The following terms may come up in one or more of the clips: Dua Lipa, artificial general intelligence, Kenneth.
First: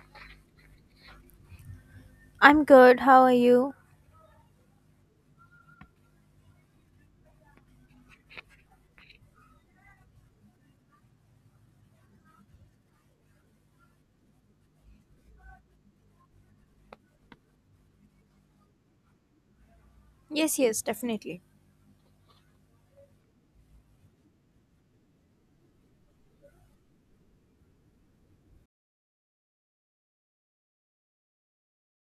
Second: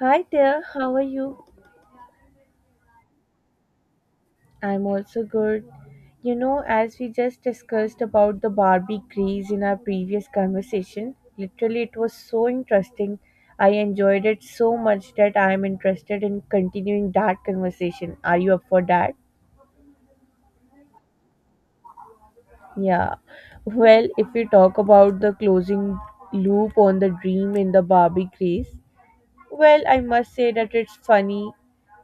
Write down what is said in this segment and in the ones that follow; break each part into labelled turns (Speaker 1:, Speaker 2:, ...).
Speaker 1: Hi there, how are you?
Speaker 2: I'm good. How are you?
Speaker 1: I'm also good. You know, as we just discussed about the Barbie craze in our previous conversation, literally it was so interesting. I enjoyed it so much that I'm interested in continuing that conversation. Are you up for that?
Speaker 2: Yes, yes, definitely.
Speaker 1: Yeah. Well, if we talk about the closing loop on the dream in the Barbie craze, well, I must say that it's funny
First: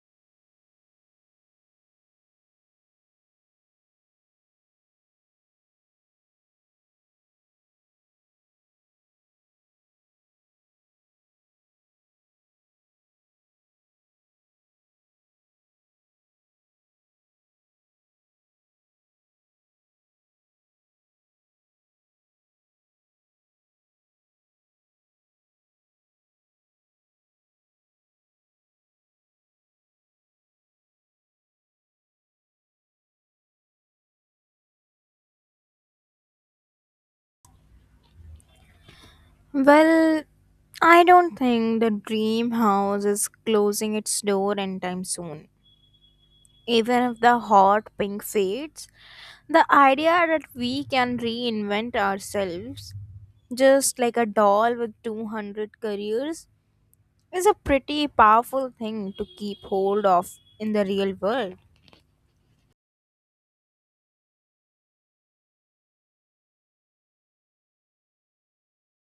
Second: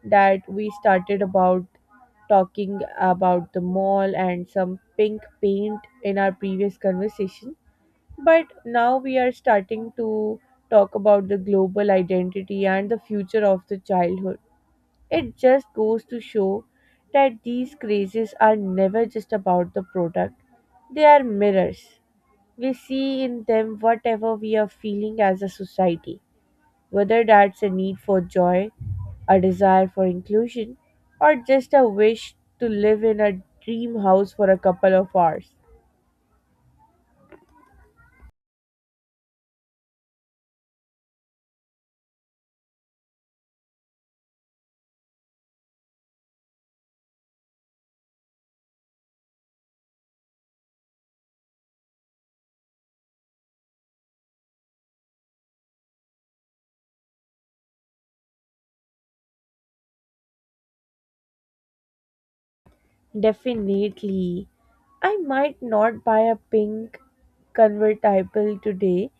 Speaker 1: that we started about talking about the mall and some pink paint in our previous conversation, but now we are starting to talk about the global identity and the future of the childhood. It just goes to show that these crazes are never just about the product, they are mirrors. We see in them whatever we are feeling as a society, whether that's a need for joy, a desire for inclusion, or just a wish to live in a dream house for a couple of hours.
Speaker 2: Well, I don't think the dream house is closing its door anytime soon. Even if the hot pink fades, the idea that we can reinvent ourselves, just like a doll with 200 careers, is a pretty powerful thing to keep hold of in the real world.
Speaker 1: Definitely. I might not buy a pink convertible today,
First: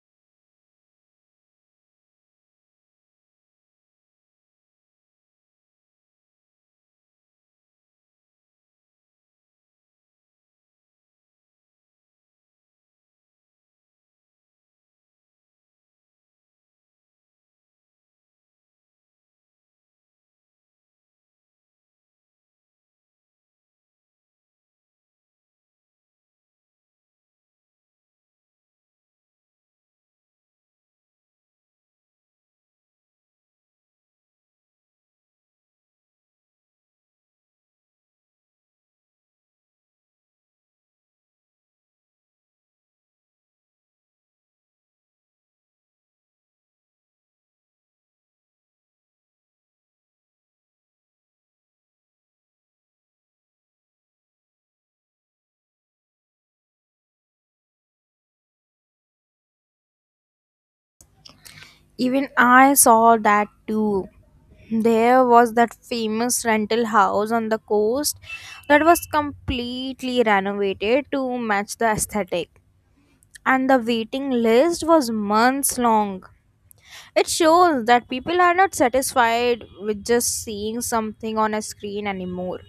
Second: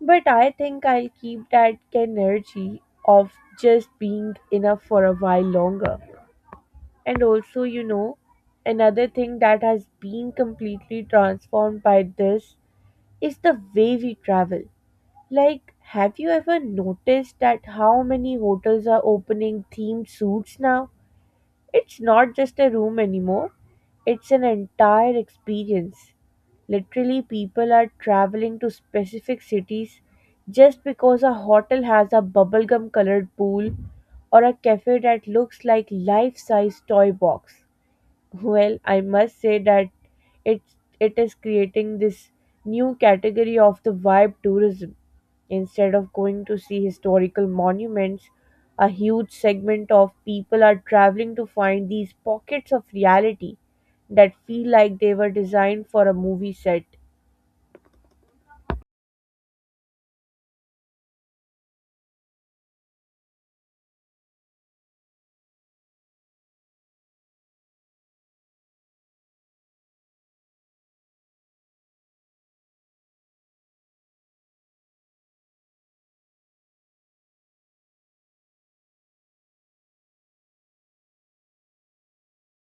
Speaker 1: but I think I'll keep that energy of just being enough for a while longer. And also, another thing that has been completely transformed by this is the way we travel. Like, have you ever noticed that how many hotels are opening themed suites now? It's not just a room anymore, it's an entire experience. Literally, people are traveling to specific cities just because a hotel has a bubblegum colored pool or a cafe that looks like life size toy box. Well, I must say that it it is creating this new category of the vibe tourism. Instead of going to see historical monuments, a huge segment of people are traveling to find these pockets of reality that feel like they were designed for a movie set.
Speaker 2: Even I saw that too. There was that famous rental house on the coast that was completely renovated to match the aesthetic, and the waiting list was months long. It shows that people are not satisfied with just seeing something on a screen anymore.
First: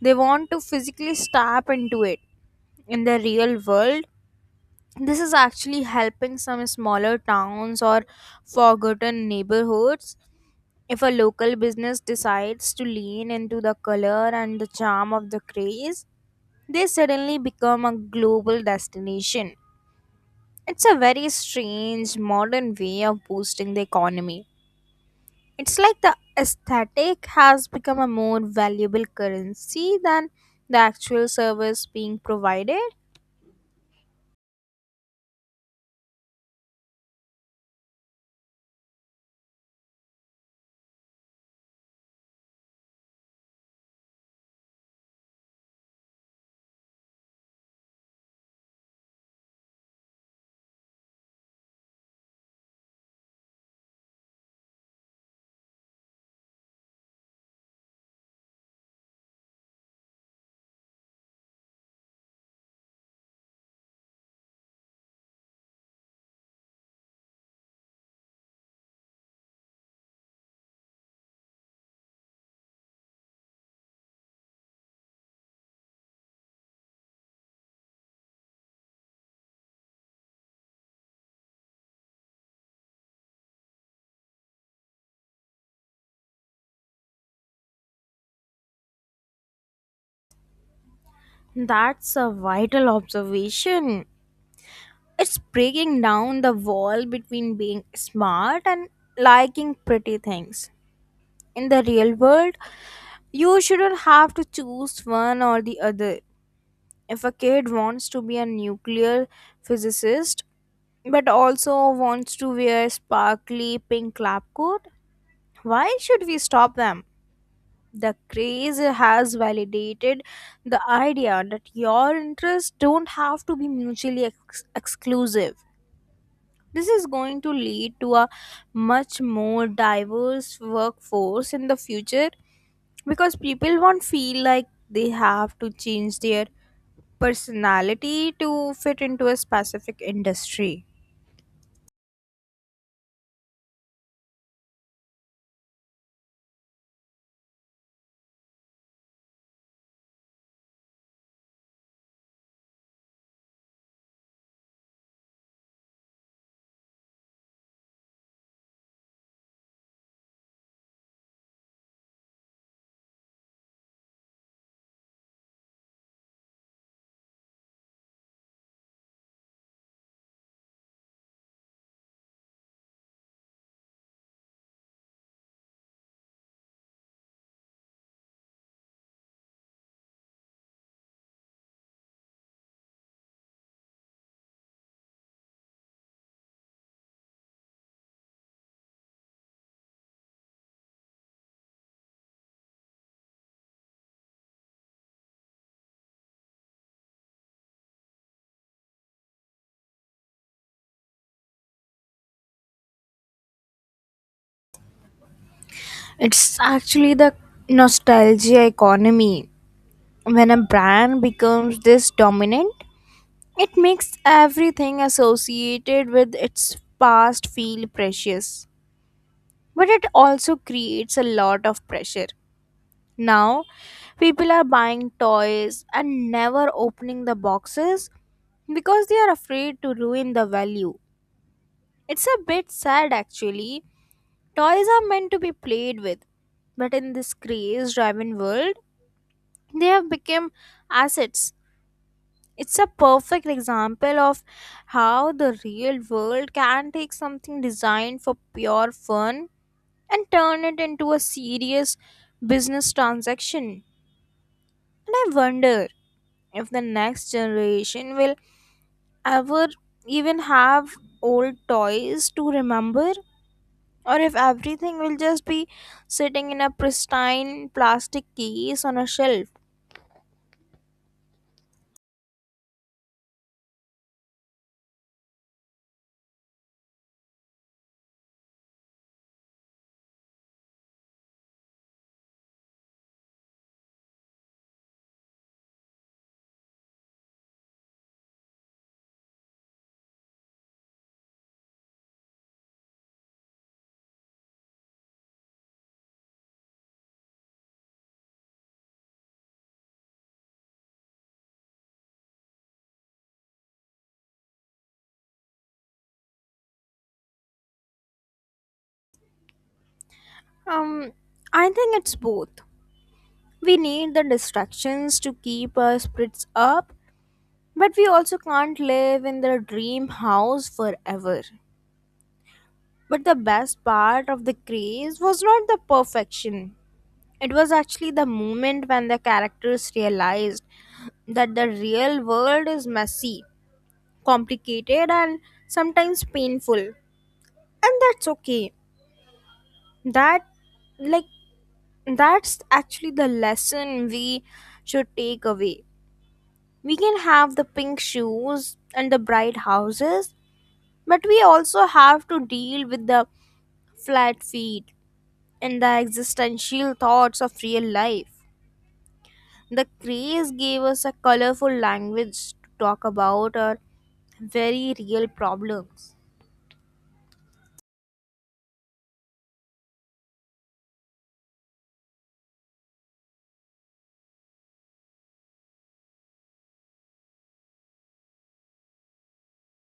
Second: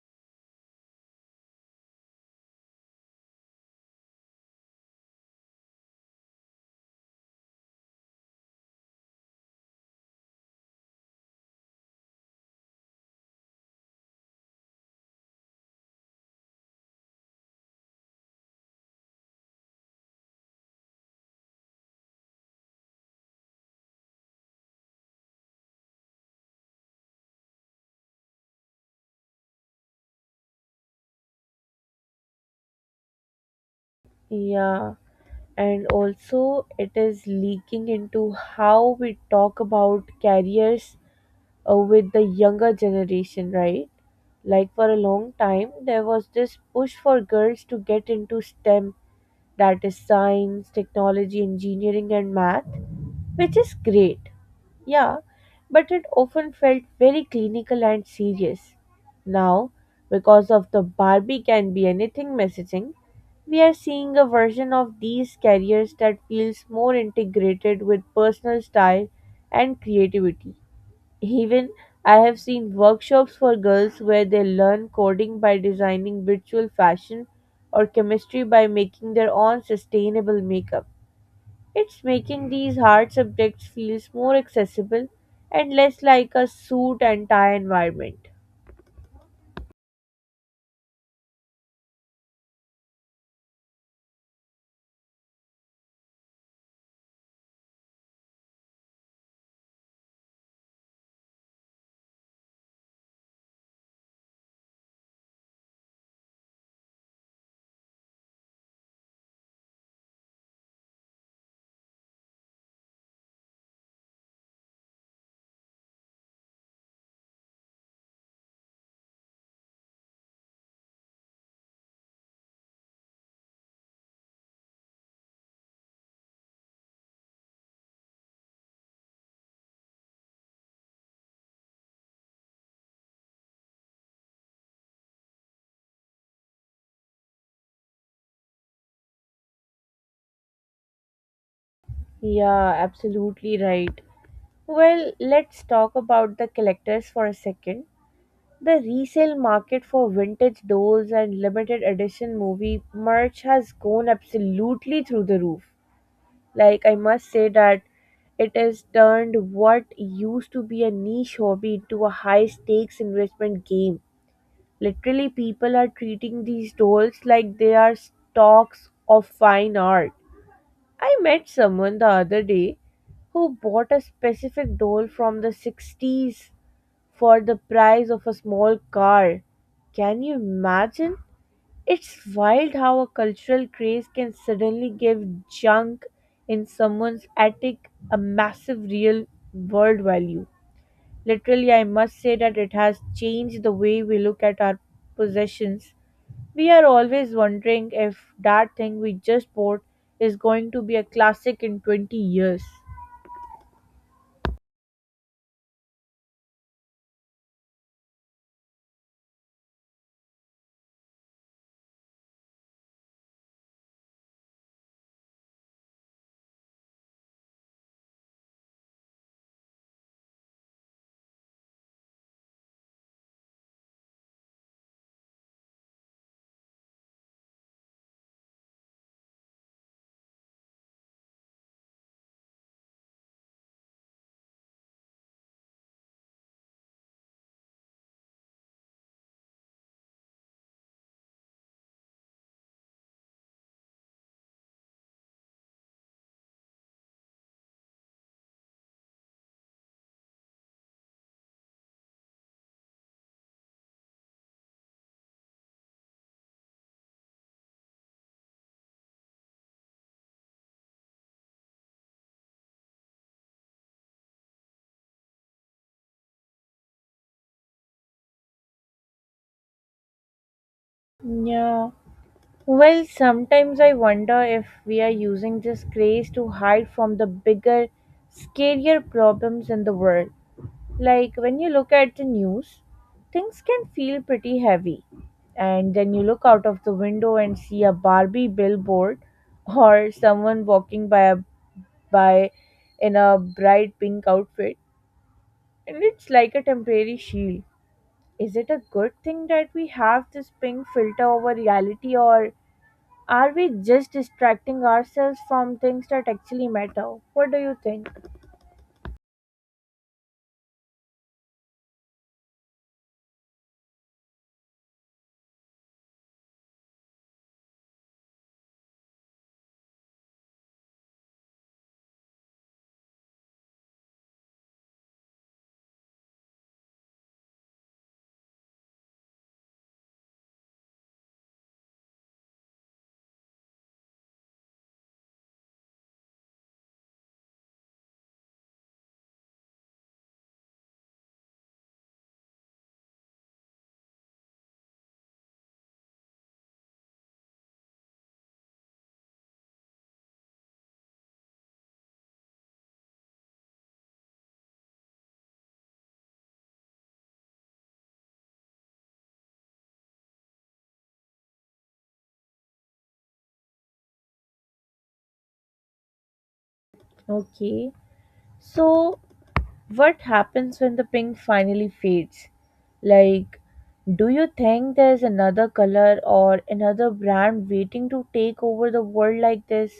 Speaker 2: They want to physically step into it in the real world. This is actually helping some smaller towns or forgotten neighborhoods. If a local business decides to lean into the color and the charm of the craze, they suddenly become a global destination. It's a very strange modern way of boosting the economy. It's like the aesthetic has become a more valuable currency than the actual service being provided.
Speaker 1: Yeah, and also it is leaking into how we talk about careers with the younger generation, right? Like for a long time, there was this push for girls to get into STEM, that is science, technology, engineering, and math, which is great, yeah, but it often felt very clinical and serious. Now, because of the Barbie can be anything messaging, we are seeing a version of these careers that feels more integrated with personal style and creativity. Even I have seen workshops for girls where they learn coding by designing virtual fashion or chemistry by making their own sustainable makeup. It's making these hard subjects feels more accessible and less like a suit and tie environment.
Speaker 2: That's a vital observation. It's breaking down the wall between being smart and liking pretty things. In the real world, you shouldn't have to choose one or the other. If a kid wants to be a nuclear physicist but also wants to wear sparkly pink lab coat, why should we stop them? The craze has validated the idea that your interests don't have to be mutually exclusive. This is going to lead to a much more diverse workforce in the future because people won't feel like they have to change their personality to fit into a specific industry.
Speaker 1: Yeah, absolutely right. Well, let's talk about the collectors for a second. The resale market for vintage dolls and limited edition movie merch has gone absolutely through the roof. Like, I must say that it has turned what used to be a niche hobby into a high stakes investment game. Literally, people are treating these dolls like they are stocks of fine art. I met someone the other day who bought a specific doll from the 60s for the price of a small car. Can you imagine? It's wild how a cultural craze can suddenly give junk in someone's attic a massive real world value. Literally, I must say that it has changed the way we look at our possessions. We are always wondering if that thing we just bought is going to be a classic in 20 years.
Speaker 2: It's actually the nostalgia economy. When a brand becomes this dominant, it makes everything associated with its past feel precious. But it also creates a lot of pressure. Now, people are buying toys and never opening the boxes because they are afraid to ruin the value. It's a bit sad actually. Toys are meant to be played with, but in this craze driven world, they have become assets. It's a perfect example of how the real world can take something designed for pure fun and turn it into a serious business transaction. And I wonder if the next generation will ever even have old toys to remember, or if everything will just be sitting in a pristine plastic case on a shelf.
Speaker 1: Yeah. Well, sometimes I wonder if we are using this craze to hide from the bigger, scarier problems in the world. Like when you look at the news, things can feel pretty heavy. And then you look out of the window and see a Barbie billboard or someone walking by a by in a bright pink outfit and it's like a temporary shield. Is it a good thing that we have this pink filter over reality or are we just distracting ourselves from things that actually matter? What do you think?
Speaker 2: um I think it's both. We need the distractions to keep our spirits up, but we also can't live in the dream house forever. But the best part of the craze was not the perfection. It was actually the moment when the characters realized that the real world is messy, complicated, and sometimes painful. And that's okay. That, like, that's actually the lesson we should take away. We can have the pink shoes and the bright houses, but we also have to deal with the flat feet and the existential thoughts of real life. The craze gave us a colorful language to talk about our very real problems.
Speaker 1: Okay. So what happens when the pink finally fades? Like, do you think there's another color or another brand waiting to take over the world like this?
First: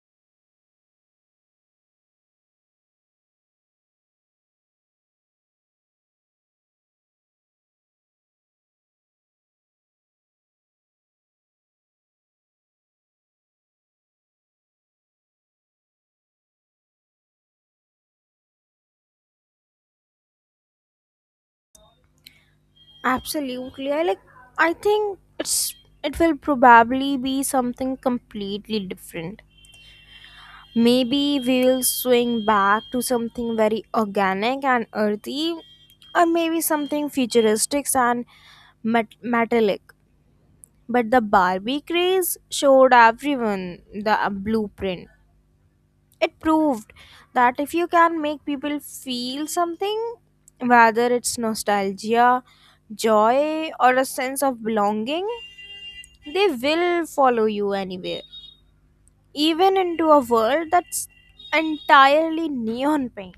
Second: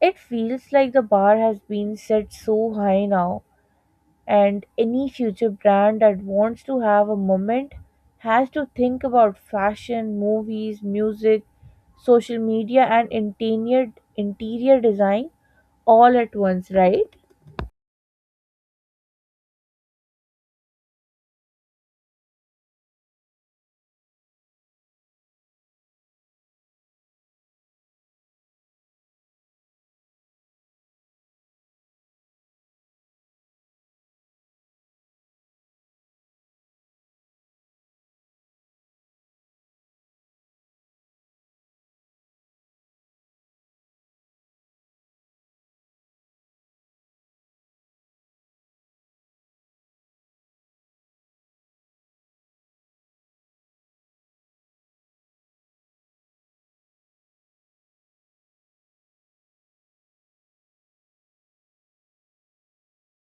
Speaker 1: It feels like the bar has been set so high now, and any future brand that wants to have a moment has to think about fashion, movies, music, social media, and interior design all at once, right?
Speaker 2: Absolutely. I think it will probably be something completely different. Maybe we'll swing back to something very organic and earthy, or maybe something futuristic and metallic. But the Barbie craze showed everyone the blueprint. It proved that if you can make people feel something, whether it's nostalgia, joy, or a sense of belonging, they will follow you anywhere, even into a world that's entirely neon pink.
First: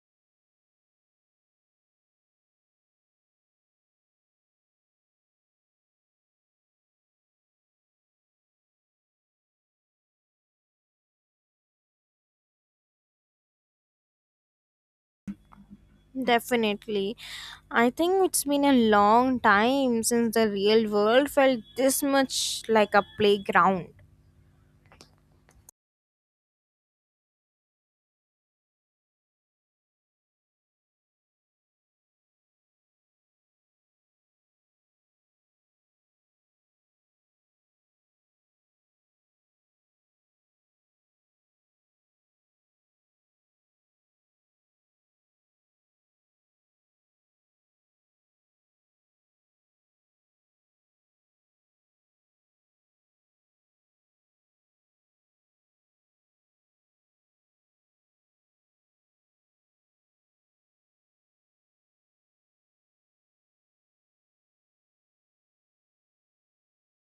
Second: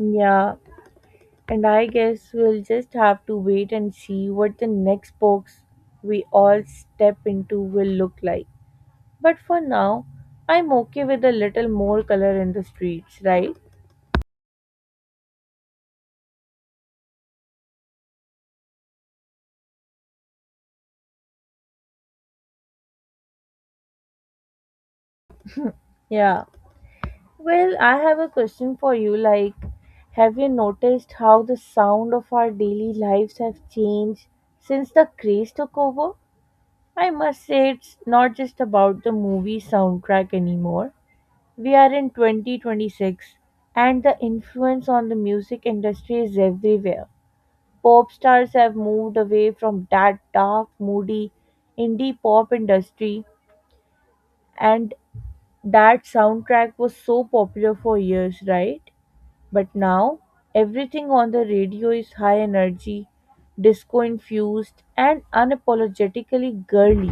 Speaker 1: Yeah, and I guess we'll just have to wait and see what the next box we all step into will look like. But for now, I'm okay with a little more color in the streets, right?
Speaker 2: Definitely. I think it's been a long time since the real world felt this much like a playground.
Speaker 1: Yeah. Well, I have a question for you. Like, have you noticed how the sound of our daily lives have changed since the craze took over? I must say, it's not just about the movie soundtrack anymore. We are in 2026 and the influence on the music industry is everywhere. Pop stars have moved away from that dark, moody indie pop industry, and that soundtrack was so popular for years, right? But now everything on the radio is high energy, disco infused and unapologetically girly.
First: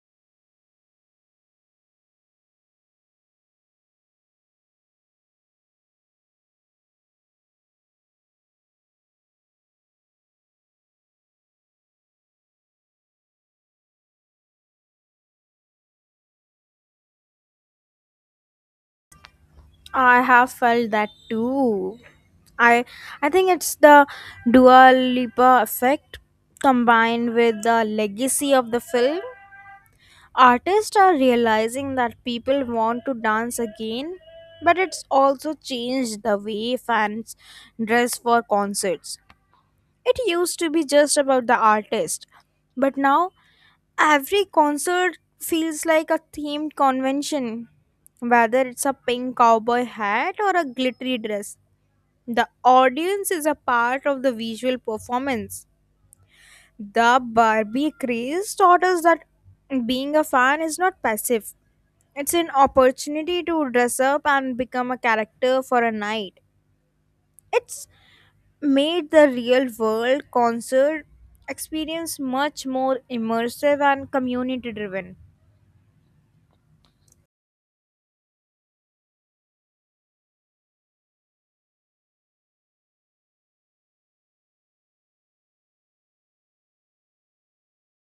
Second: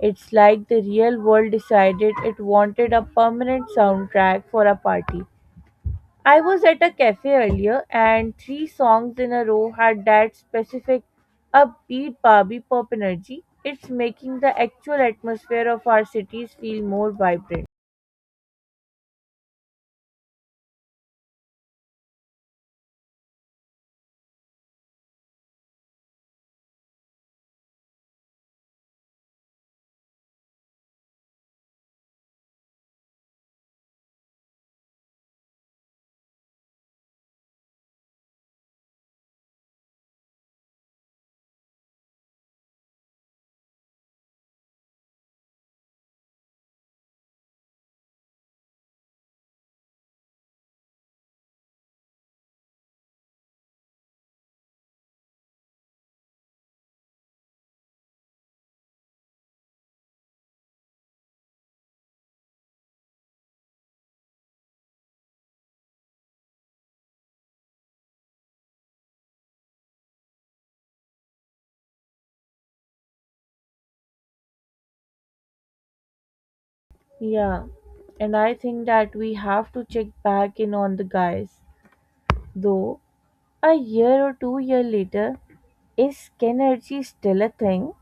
Speaker 1: It's like the real world decided it wanted a permanent soundtrack for a party. I was at a cafe earlier, and three songs in a row had that specific upbeat Barbie pop energy. It's making the actual atmosphere of our cities feel more vibrant.
Speaker 2: I have felt that too. I I think it's the Dua Lipa effect combined with the legacy of the film. Artists are realizing that people want to dance again, but it's also changed the way fans dress for concerts. It used to be just about the artist, but now every concert feels like a themed convention. Whether it's a pink cowboy hat or a glittery dress, the audience is a part of the visual performance. The Barbie craze taught us that being a fan is not passive, it's an opportunity to dress up and become a character for a night. It's made the real world concert experience much more immersive and community driven.
Speaker 1: Yeah, and I think that we have to check back in on the guys. Though, a year or 2 year later, is Skenergy still a thing?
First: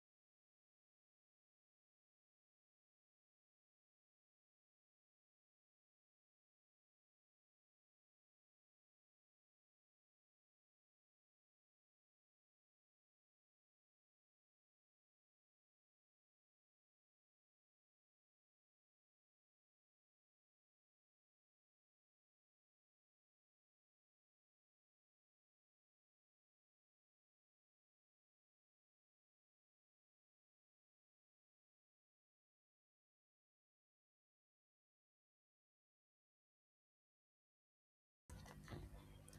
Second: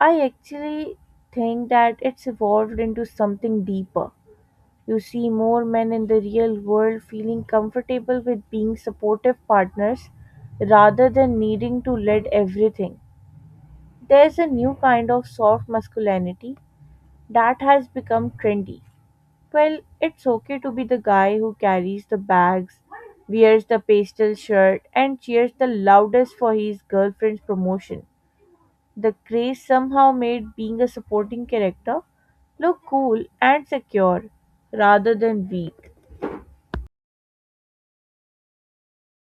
Speaker 1: I actually think that it's evolved into something deeper. You see more men in the real world feeling comfortable with being supportive partners rather than needing to lead everything. There's a new kind of soft masculinity that has become trendy. Well, it's okay to be the guy who carries the bags, wears the pastel shirt, and cheers the loudest for his girlfriend's promotion. The craze somehow made being a supporting character look cool and secure rather than weak.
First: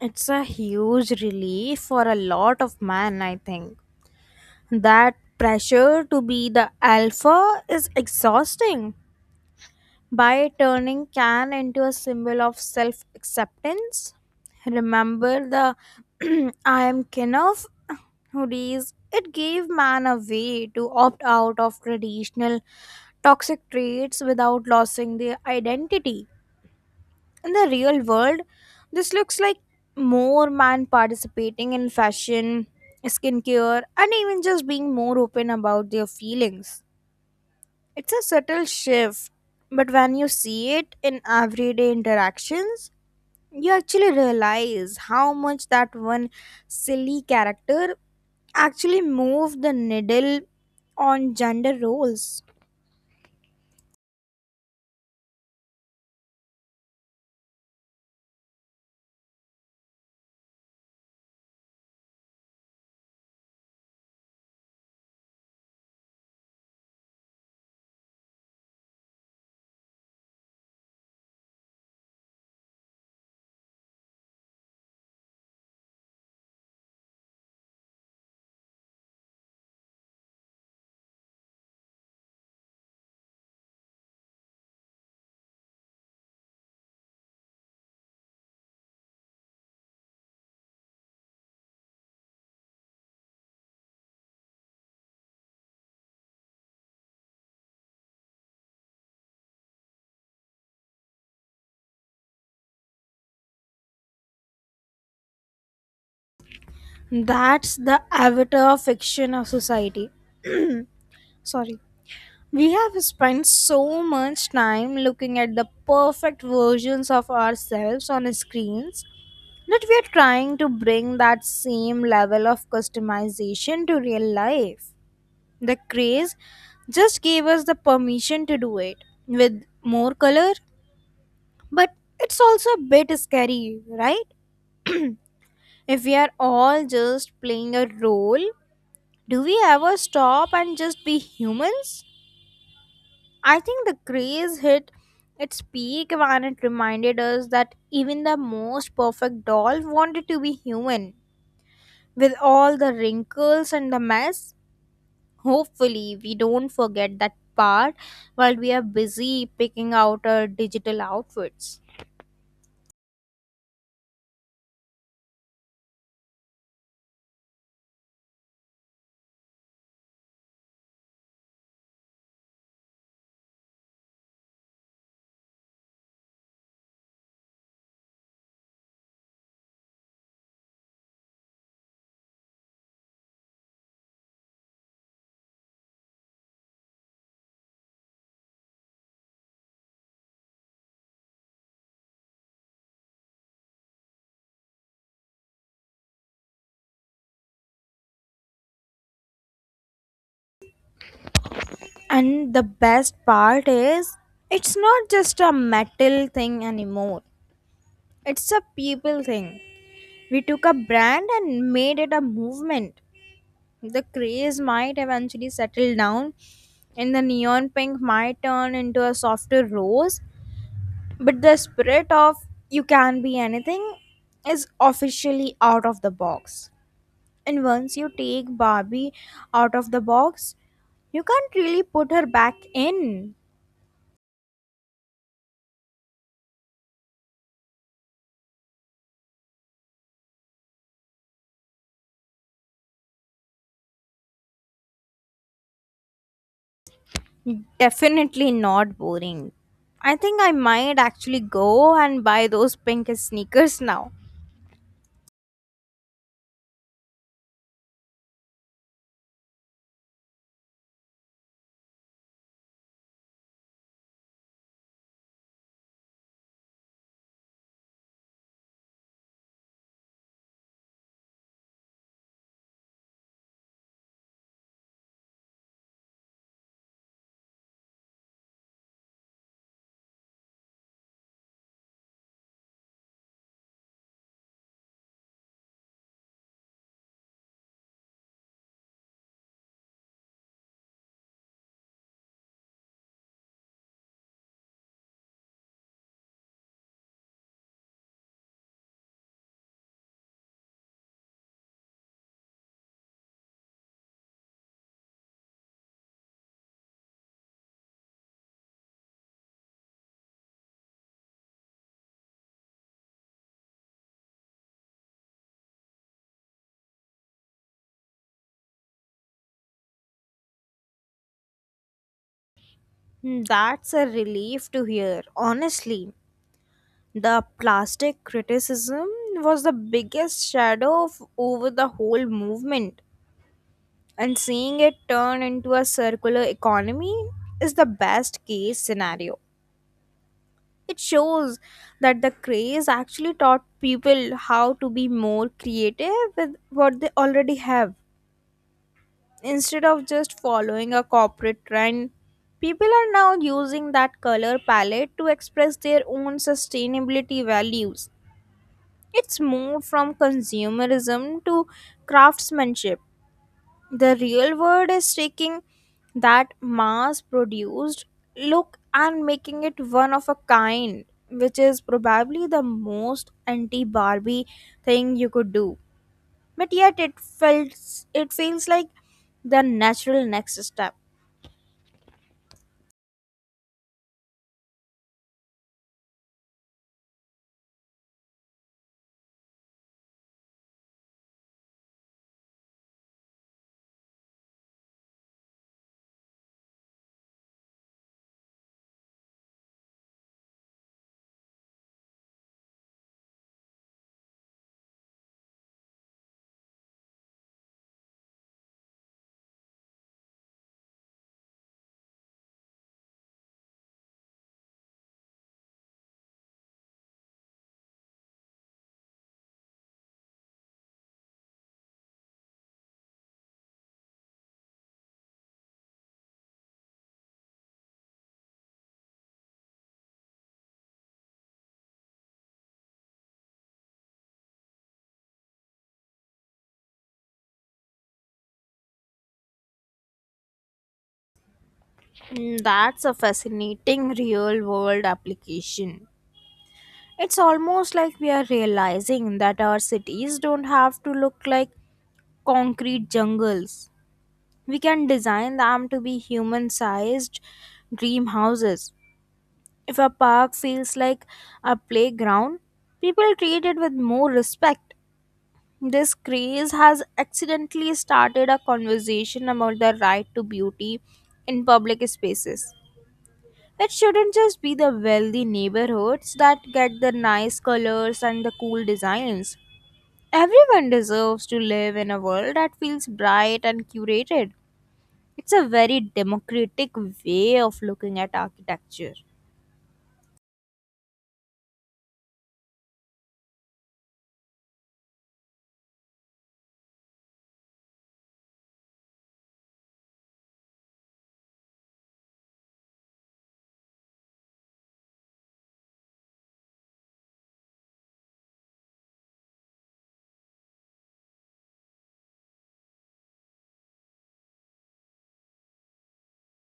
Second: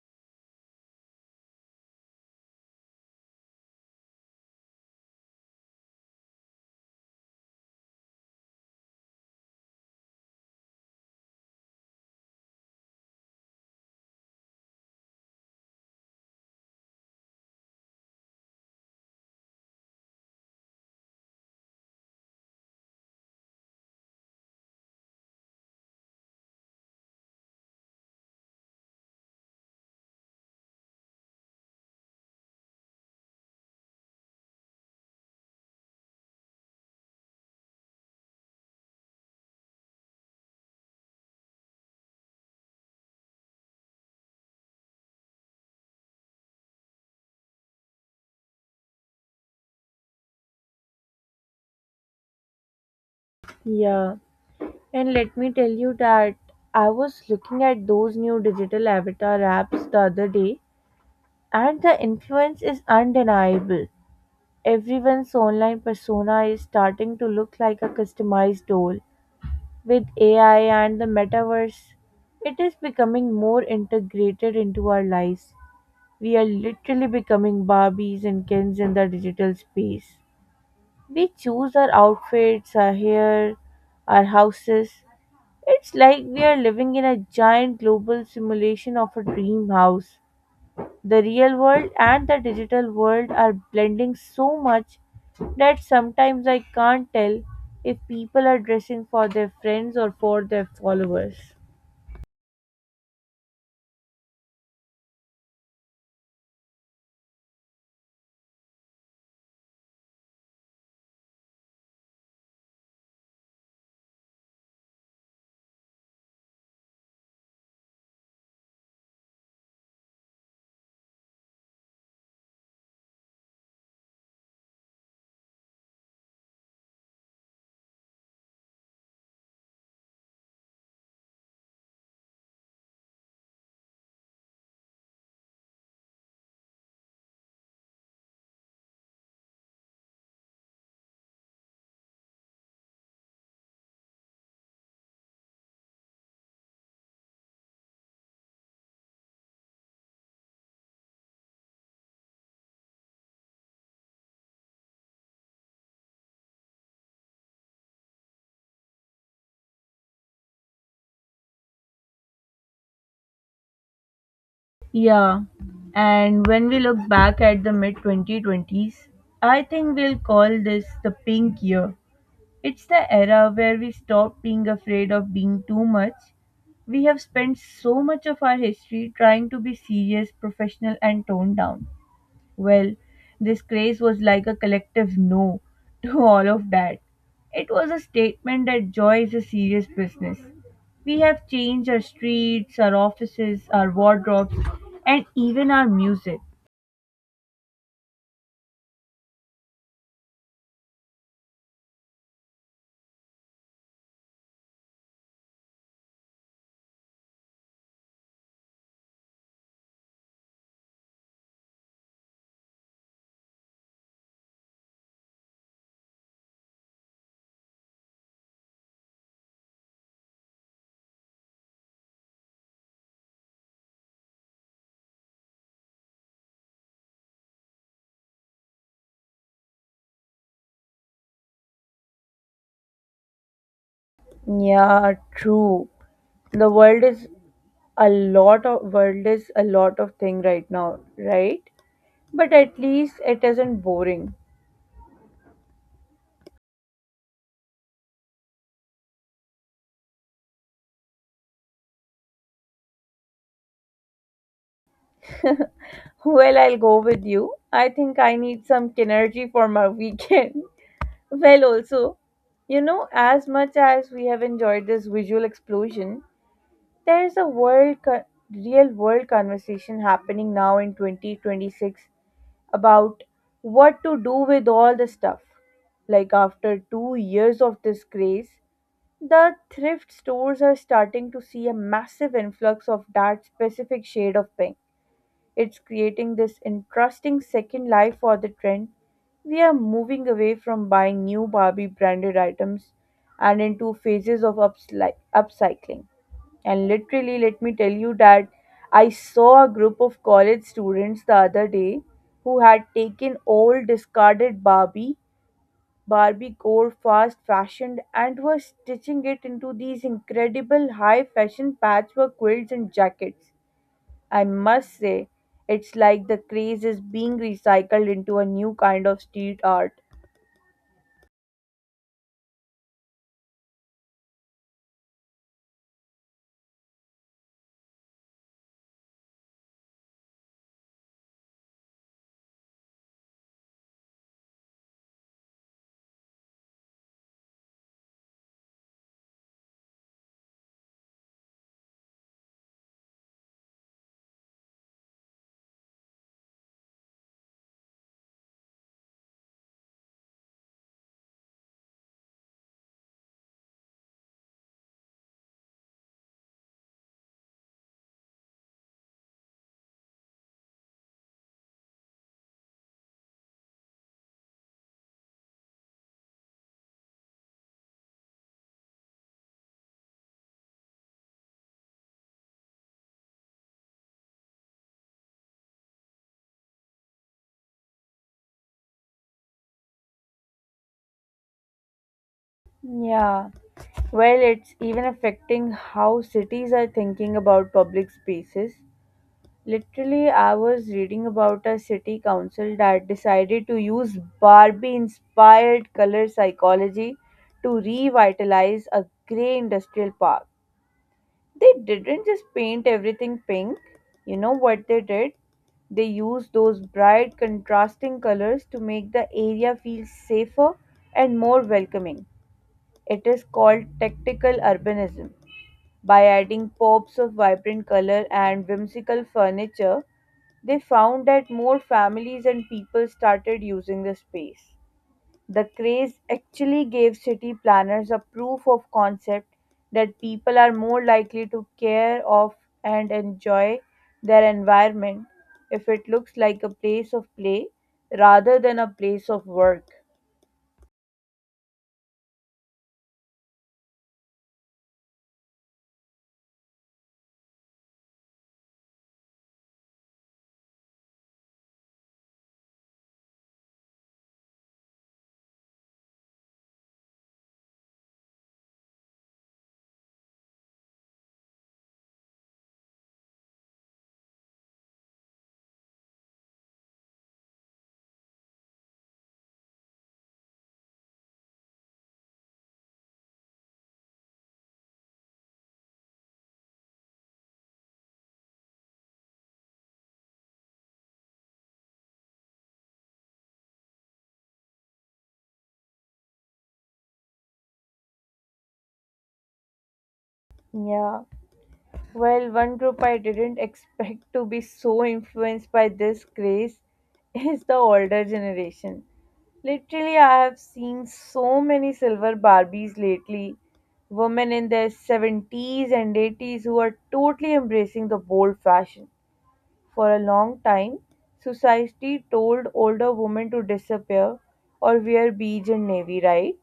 Speaker 2: It's a huge relief for a lot of men, I think. That pressure to be the alpha is exhausting. By turning can into a symbol of self acceptance, remember the I am Kenneth hoodies. It gave man a way to opt out of traditional toxic traits without losing their identity. In the real world, this looks like more men participating in fashion, skincare, and even just being more open about their feelings. It's a subtle shift, but when you see it in everyday interactions, you actually realize how much that one silly character actually moved the needle on gender roles.
Speaker 1: Yeah. And let me tell you that I was looking at those new digital avatar apps the other day, and the influence is undeniable. Everyone's online persona is starting to look like a customized doll. With AI and the metaverse, it is becoming more integrated into our lives. We are literally becoming Barbies and Kens in the digital space. We choose our outfits, our hair, our houses. It's like we are living in a giant global simulation of a dream house. The real world and the digital world are blending so much that sometimes I can't tell if people are dressing for their friends or for their followers.
Speaker 2: That's the avatar fiction of society. Sorry. We have spent so much time looking at the perfect versions of ourselves on screens that we are trying to bring that same level of customization to real life. The craze just gave us the permission to do it with more color, but it's also a bit scary, right? If we are all just playing a role, do we ever stop and just be humans? I think the craze hit its peak when it reminded us that even the most perfect doll wanted to be human. With all the wrinkles and the mess, hopefully we don't forget that part while we are busy picking out our digital outfits.
Speaker 1: Yeah, and when we look back at the mid 2020s, I think we'll call this the pink year. It's the era where we stop being afraid of being too much. We have spent so much of our history trying to be serious, professional, and toned down. Well, this craze was like a collective no to all of that. It was a statement that joy is a serious business. We have changed our streets, our offices, our wardrobes, and even our music.
Speaker 2: And the best part is, it's not just a metal thing anymore, it's a people thing. We took a brand and made it a movement. The craze might eventually settle down, and the neon pink might turn into a softer rose, but the spirit of you can be anything is officially out of the box. And once you take Barbie out of the box, you can't really put her back in.
Speaker 1: Yeah, true. The world is a lot of thing right now, right, but at least it isn't boring.
Speaker 2: Definitely not boring. I think I might actually go and buy those pink sneakers now.
Speaker 1: Well, I'll go with you. I think I need some kinergy for my weekend. Well also, as much as we have enjoyed this visual explosion, there is a real world conversation happening now in 2026 about what to do with all the stuff, like after 2 years of this craze. The thrift stores are starting to see a massive influx of that specific shade of pink. It's creating this interesting second life for the trend. We are moving away from buying new Barbie branded items and into phases of upcycling. And literally, let me tell you that I saw a group of college students the other day who had taken old discarded Barbie Gore fast fashioned and was stitching it into these incredible high fashion patchwork quilts and jackets. I must say, it's like the craze is being recycled into a new kind of street art.
Speaker 2: Hmm, that's a relief to hear, honestly. The plastic criticism was the biggest shadow over the whole movement, and seeing it turn into a circular economy is the best case scenario. It shows that the craze actually taught people how to be more creative with what they already have. Instead of just following a corporate trend, people are now using that color palette to express their own sustainability values. It's moved from consumerism to craftsmanship. The real world is taking that mass produced look and making it one of a kind, which is probably the most anti Barbie thing you could do. But yet it feels like the natural next step.
Speaker 1: Yeah, well, it's even affecting how cities are thinking about public spaces. Literally, I was reading about a city council that decided to use Barbie inspired color psychology to revitalize a grey industrial park. They didn't just paint everything pink, you know what they did? They used those bright, contrasting colors to make the area feel safer and more welcoming. It is called tactical urbanism. By adding pops of vibrant color and whimsical furniture, they found that more families and people started using the space. The craze actually gave city planners a proof of concept that people are more likely to care of and enjoy their environment if it looks like a place of play rather than a place of work.
Speaker 2: Mm, that's a fascinating real world application. It's almost like we are realizing that our cities don't have to look like concrete jungles. We can design them to be human sized dream houses. If a park feels like a playground, people treat it with more respect. This craze has accidentally started a conversation about the right to beauty in public spaces. It shouldn't just be the wealthy neighborhoods that get the nice colors and the cool designs. Everyone deserves to live in a world that feels bright and curated. It's a very democratic way of looking at architecture.
Speaker 1: Yeah. Well, one group I didn't expect to be so influenced by this craze is the older generation. Literally, I have seen so many silver Barbies lately, women in their 70s and 80s who are totally embracing the bold fashion. For a long time, society told older women to disappear or wear beige and navy, right?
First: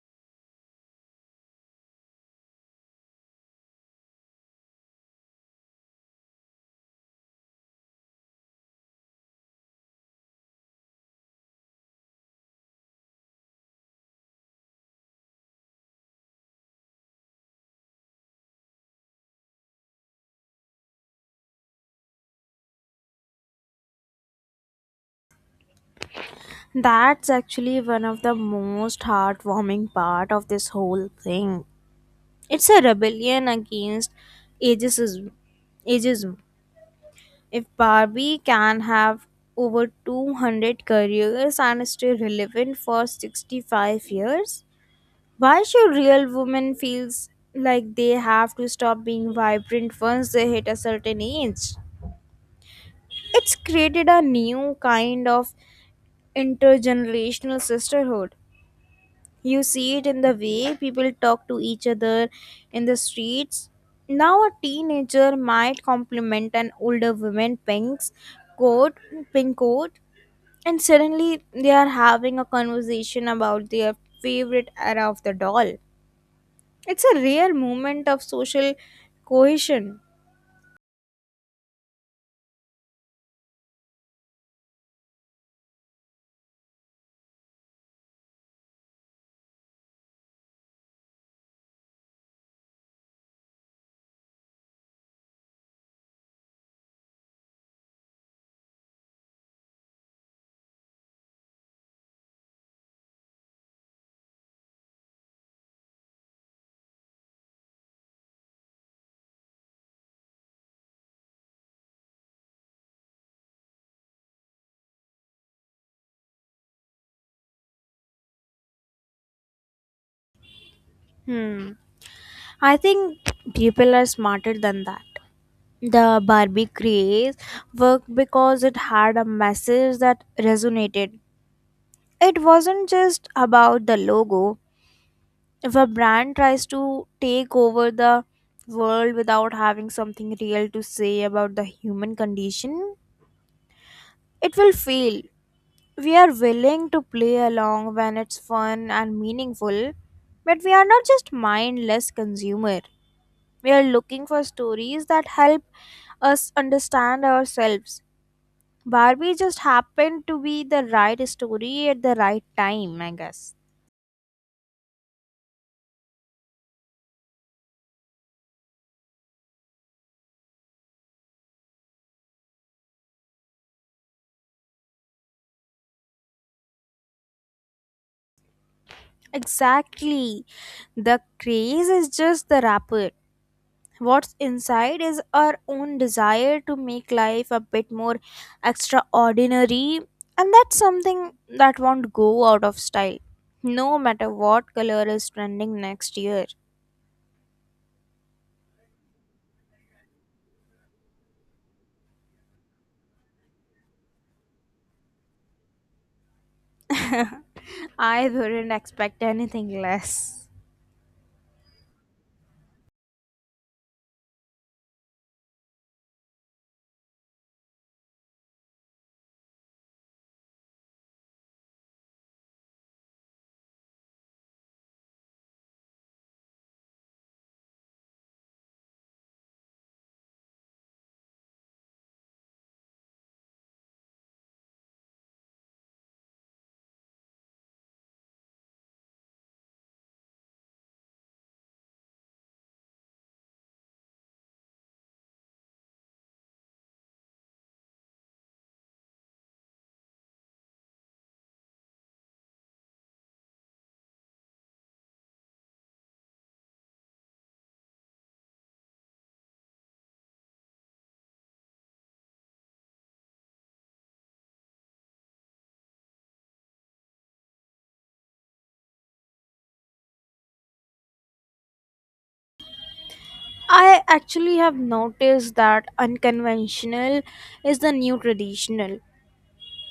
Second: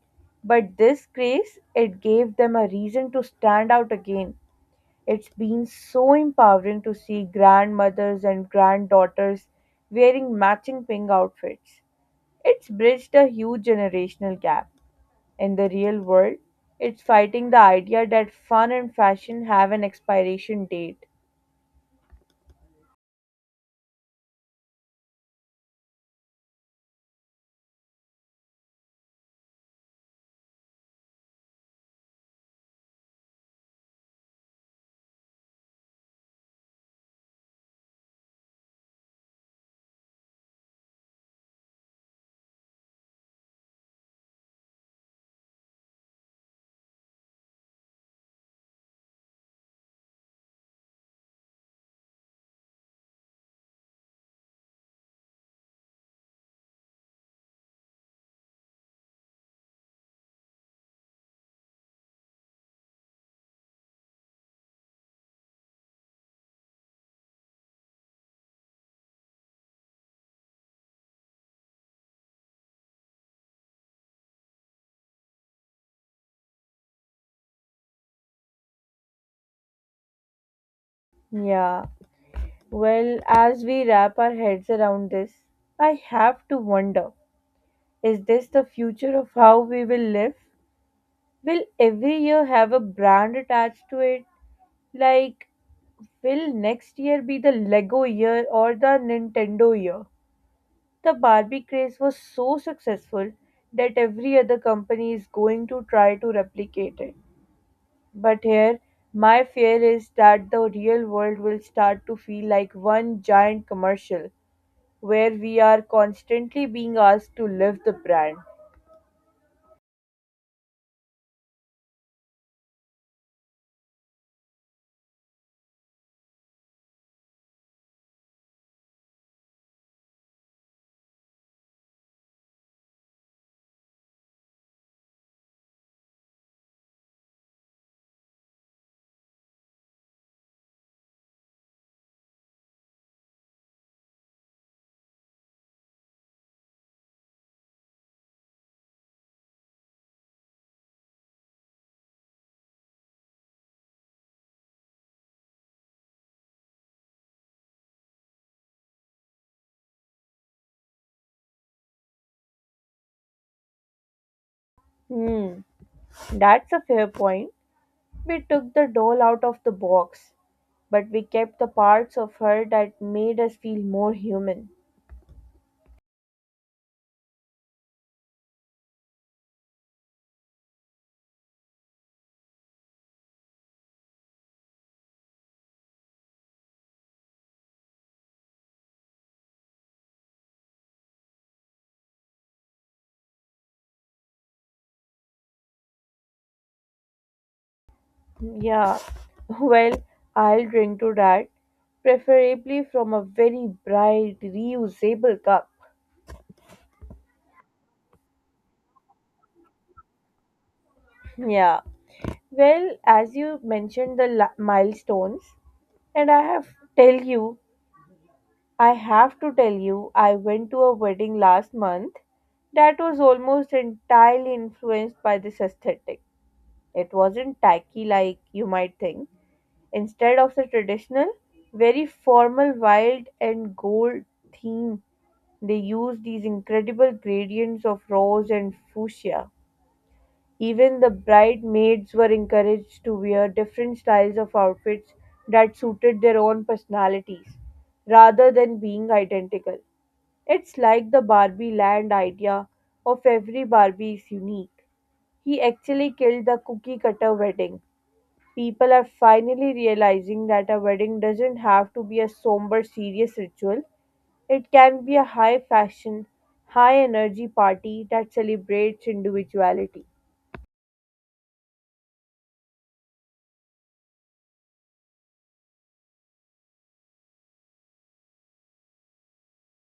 Speaker 1: But this craze, it gave them a reason to stand out again. It's been so empowering to see grandmothers and granddaughters wearing matching pink outfits. It's bridged a huge generational gap. In the real world, it's fighting the idea that fun and fashion have an expiration date.
Speaker 2: That's actually one of the most heartwarming part of this whole thing. It's a rebellion against ageism. ageism. If Barbie can have over 200 careers and stay relevant for 65 years, why should real women feels like they have to stop being vibrant once they hit a certain age? It's created a new kind of intergenerational sisterhood. You see it in the way people talk to each other in the streets. Now, a teenager might compliment an older woman coat, pink coat, and suddenly they are having a conversation about their favorite era of the doll. It's a rare moment of social cohesion.
Speaker 1: Yeah. Well, as we wrap our heads around this, I have to wonder, is this the future of how we will live? Will every year have a brand attached to it? Like, will next year be the Lego year or the Nintendo year? The Barbie craze was so successful that every other company is going to try to replicate it. But here, my fear is that the real world will start to feel like one giant commercial where we are constantly being asked to live the brand.
Speaker 2: Hmm. I think people are smarter than that. The Barbie craze worked because it had a message that resonated. It wasn't just about the logo. If a brand tries to take over the world without having something real to say about the human condition, it will fail. We are willing to play along when it's fun and meaningful, but we are not just mindless consumer. We are looking for stories that help us understand ourselves. Barbie just happened to be the right story at the right time, I guess.
Speaker 1: Hmm, that's a fair point. We took the doll out of the box, but we kept the parts of her that made us feel more human.
Speaker 2: Exactly. The craze is just the wrapper. What's inside is our own desire to make life a bit more extraordinary, and that's something that won't go out of style, no matter what color is trending next year.
Speaker 1: Yeah, well, I'll drink to that, preferably from a very bright, reusable cup.
Speaker 2: I wouldn't expect anything less.
Speaker 1: Yeah. Well, as you mentioned the milestones, and tell you, I have to tell you, I went to a wedding last month that was almost entirely influenced by this aesthetic. It wasn't tacky like you might think. Instead of the traditional, very formal wild and gold theme, they used these incredible gradients of rose and fuchsia. Even the bridesmaids were encouraged to wear different styles of outfits that suited their own personalities, rather than being identical. It's like the Barbie land idea of every Barbie is unique. He actually killed the cookie cutter wedding. People are finally realizing that a wedding doesn't have to be a somber, serious ritual. It can be a high fashion, high energy party that celebrates individuality.
Speaker 2: I actually have noticed that unconventional is the new traditional.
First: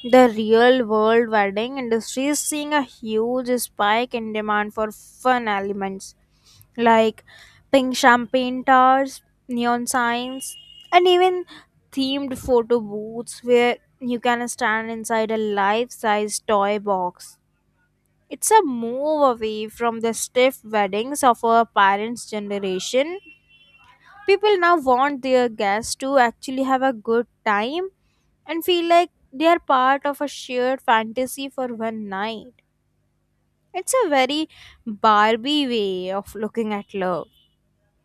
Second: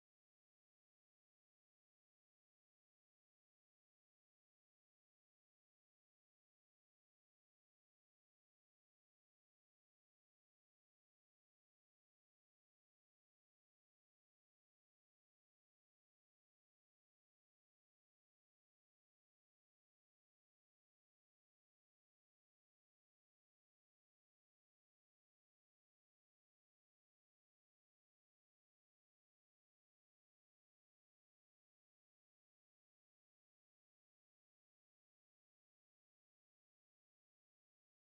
Speaker 2: The real world wedding industry is seeing a huge spike in demand for fun elements like pink champagne towers, neon signs, and even themed photo booths where you can stand inside a life size toy box. It's a move away from the stiff weddings of our parents' generation. People now want their guests to actually have a good time and feel like they are part of a shared fantasy for one night. It's a very Barbie way of looking at love.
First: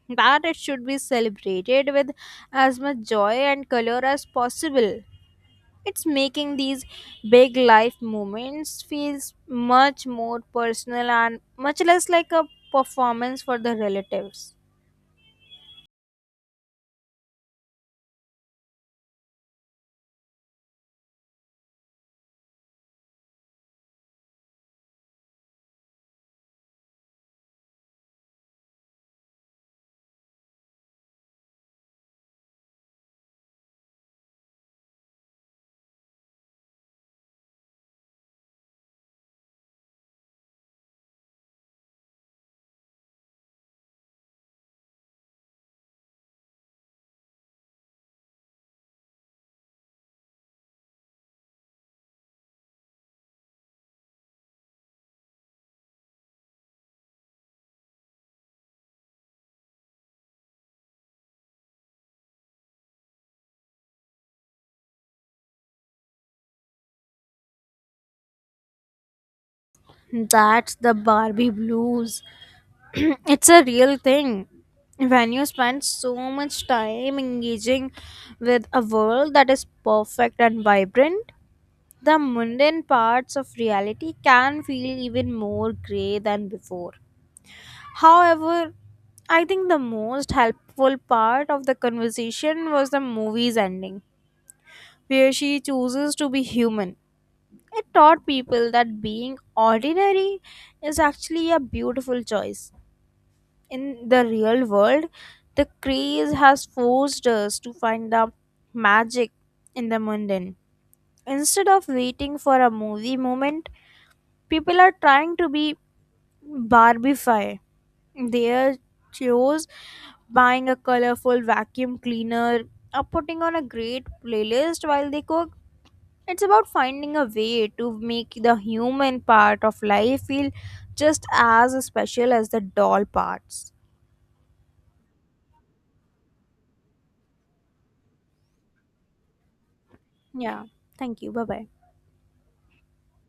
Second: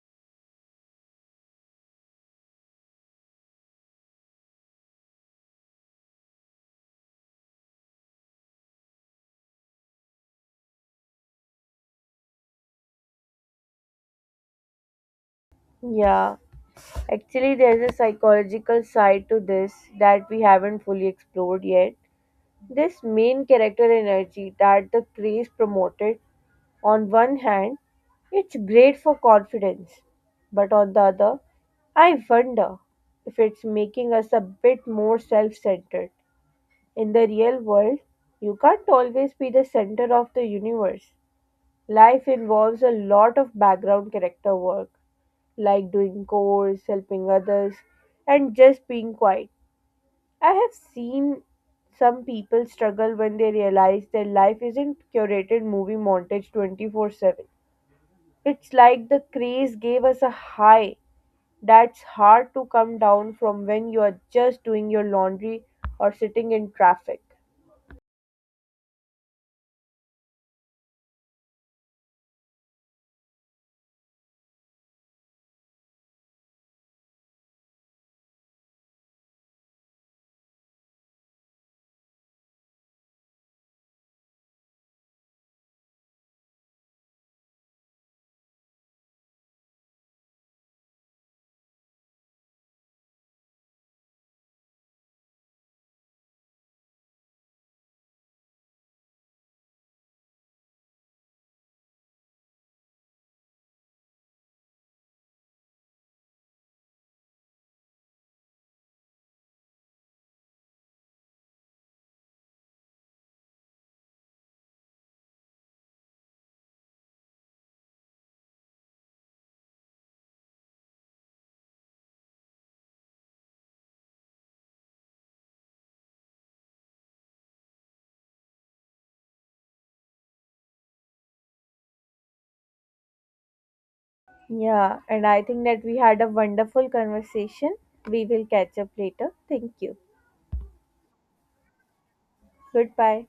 Speaker 2: That it should be celebrated with as much joy and color as possible. It's making these big life moments feels much more personal and much less like a performance for the relatives.
Speaker 1: Yeah, actually, there's a psychological side to this that we haven't fully explored yet. This main character energy that the craze promoted, on one hand, it's great for confidence, but on the other, I wonder if it's making us a bit more self centered. In the real world, you can't always be the center of the universe. Life involves a lot of background character work, like doing chores, helping others, and just being quiet. I have seen some people struggle when they realize their life isn't curated movie montage 24/7. It's like the craze gave us a high that's hard to come down from when you're just doing your laundry or sitting in traffic.
Speaker 2: That's the Barbie blues. It's a real thing. When you spend so much time engaging with a world that is perfect and vibrant, the mundane parts of reality can feel even more grey than before. However, I think the most helpful part of the conversation was the movie's ending, where she chooses to be human. It taught people that being ordinary is actually a beautiful choice. In the real world, the craze has forced us to find the magic in the mundane. Instead of waiting for a movie moment, people are trying to be Barbiefy. They are chose buying a colorful vacuum cleaner or putting on a great playlist while they cook. It's about finding a way to make the human part of life feel just as special as the doll parts.
Speaker 1: Yeah, and I think that we had a wonderful conversation. We will catch up later. Thank you.
Speaker 2: Yeah. Thank you. Bye bye.
Speaker 1: Goodbye.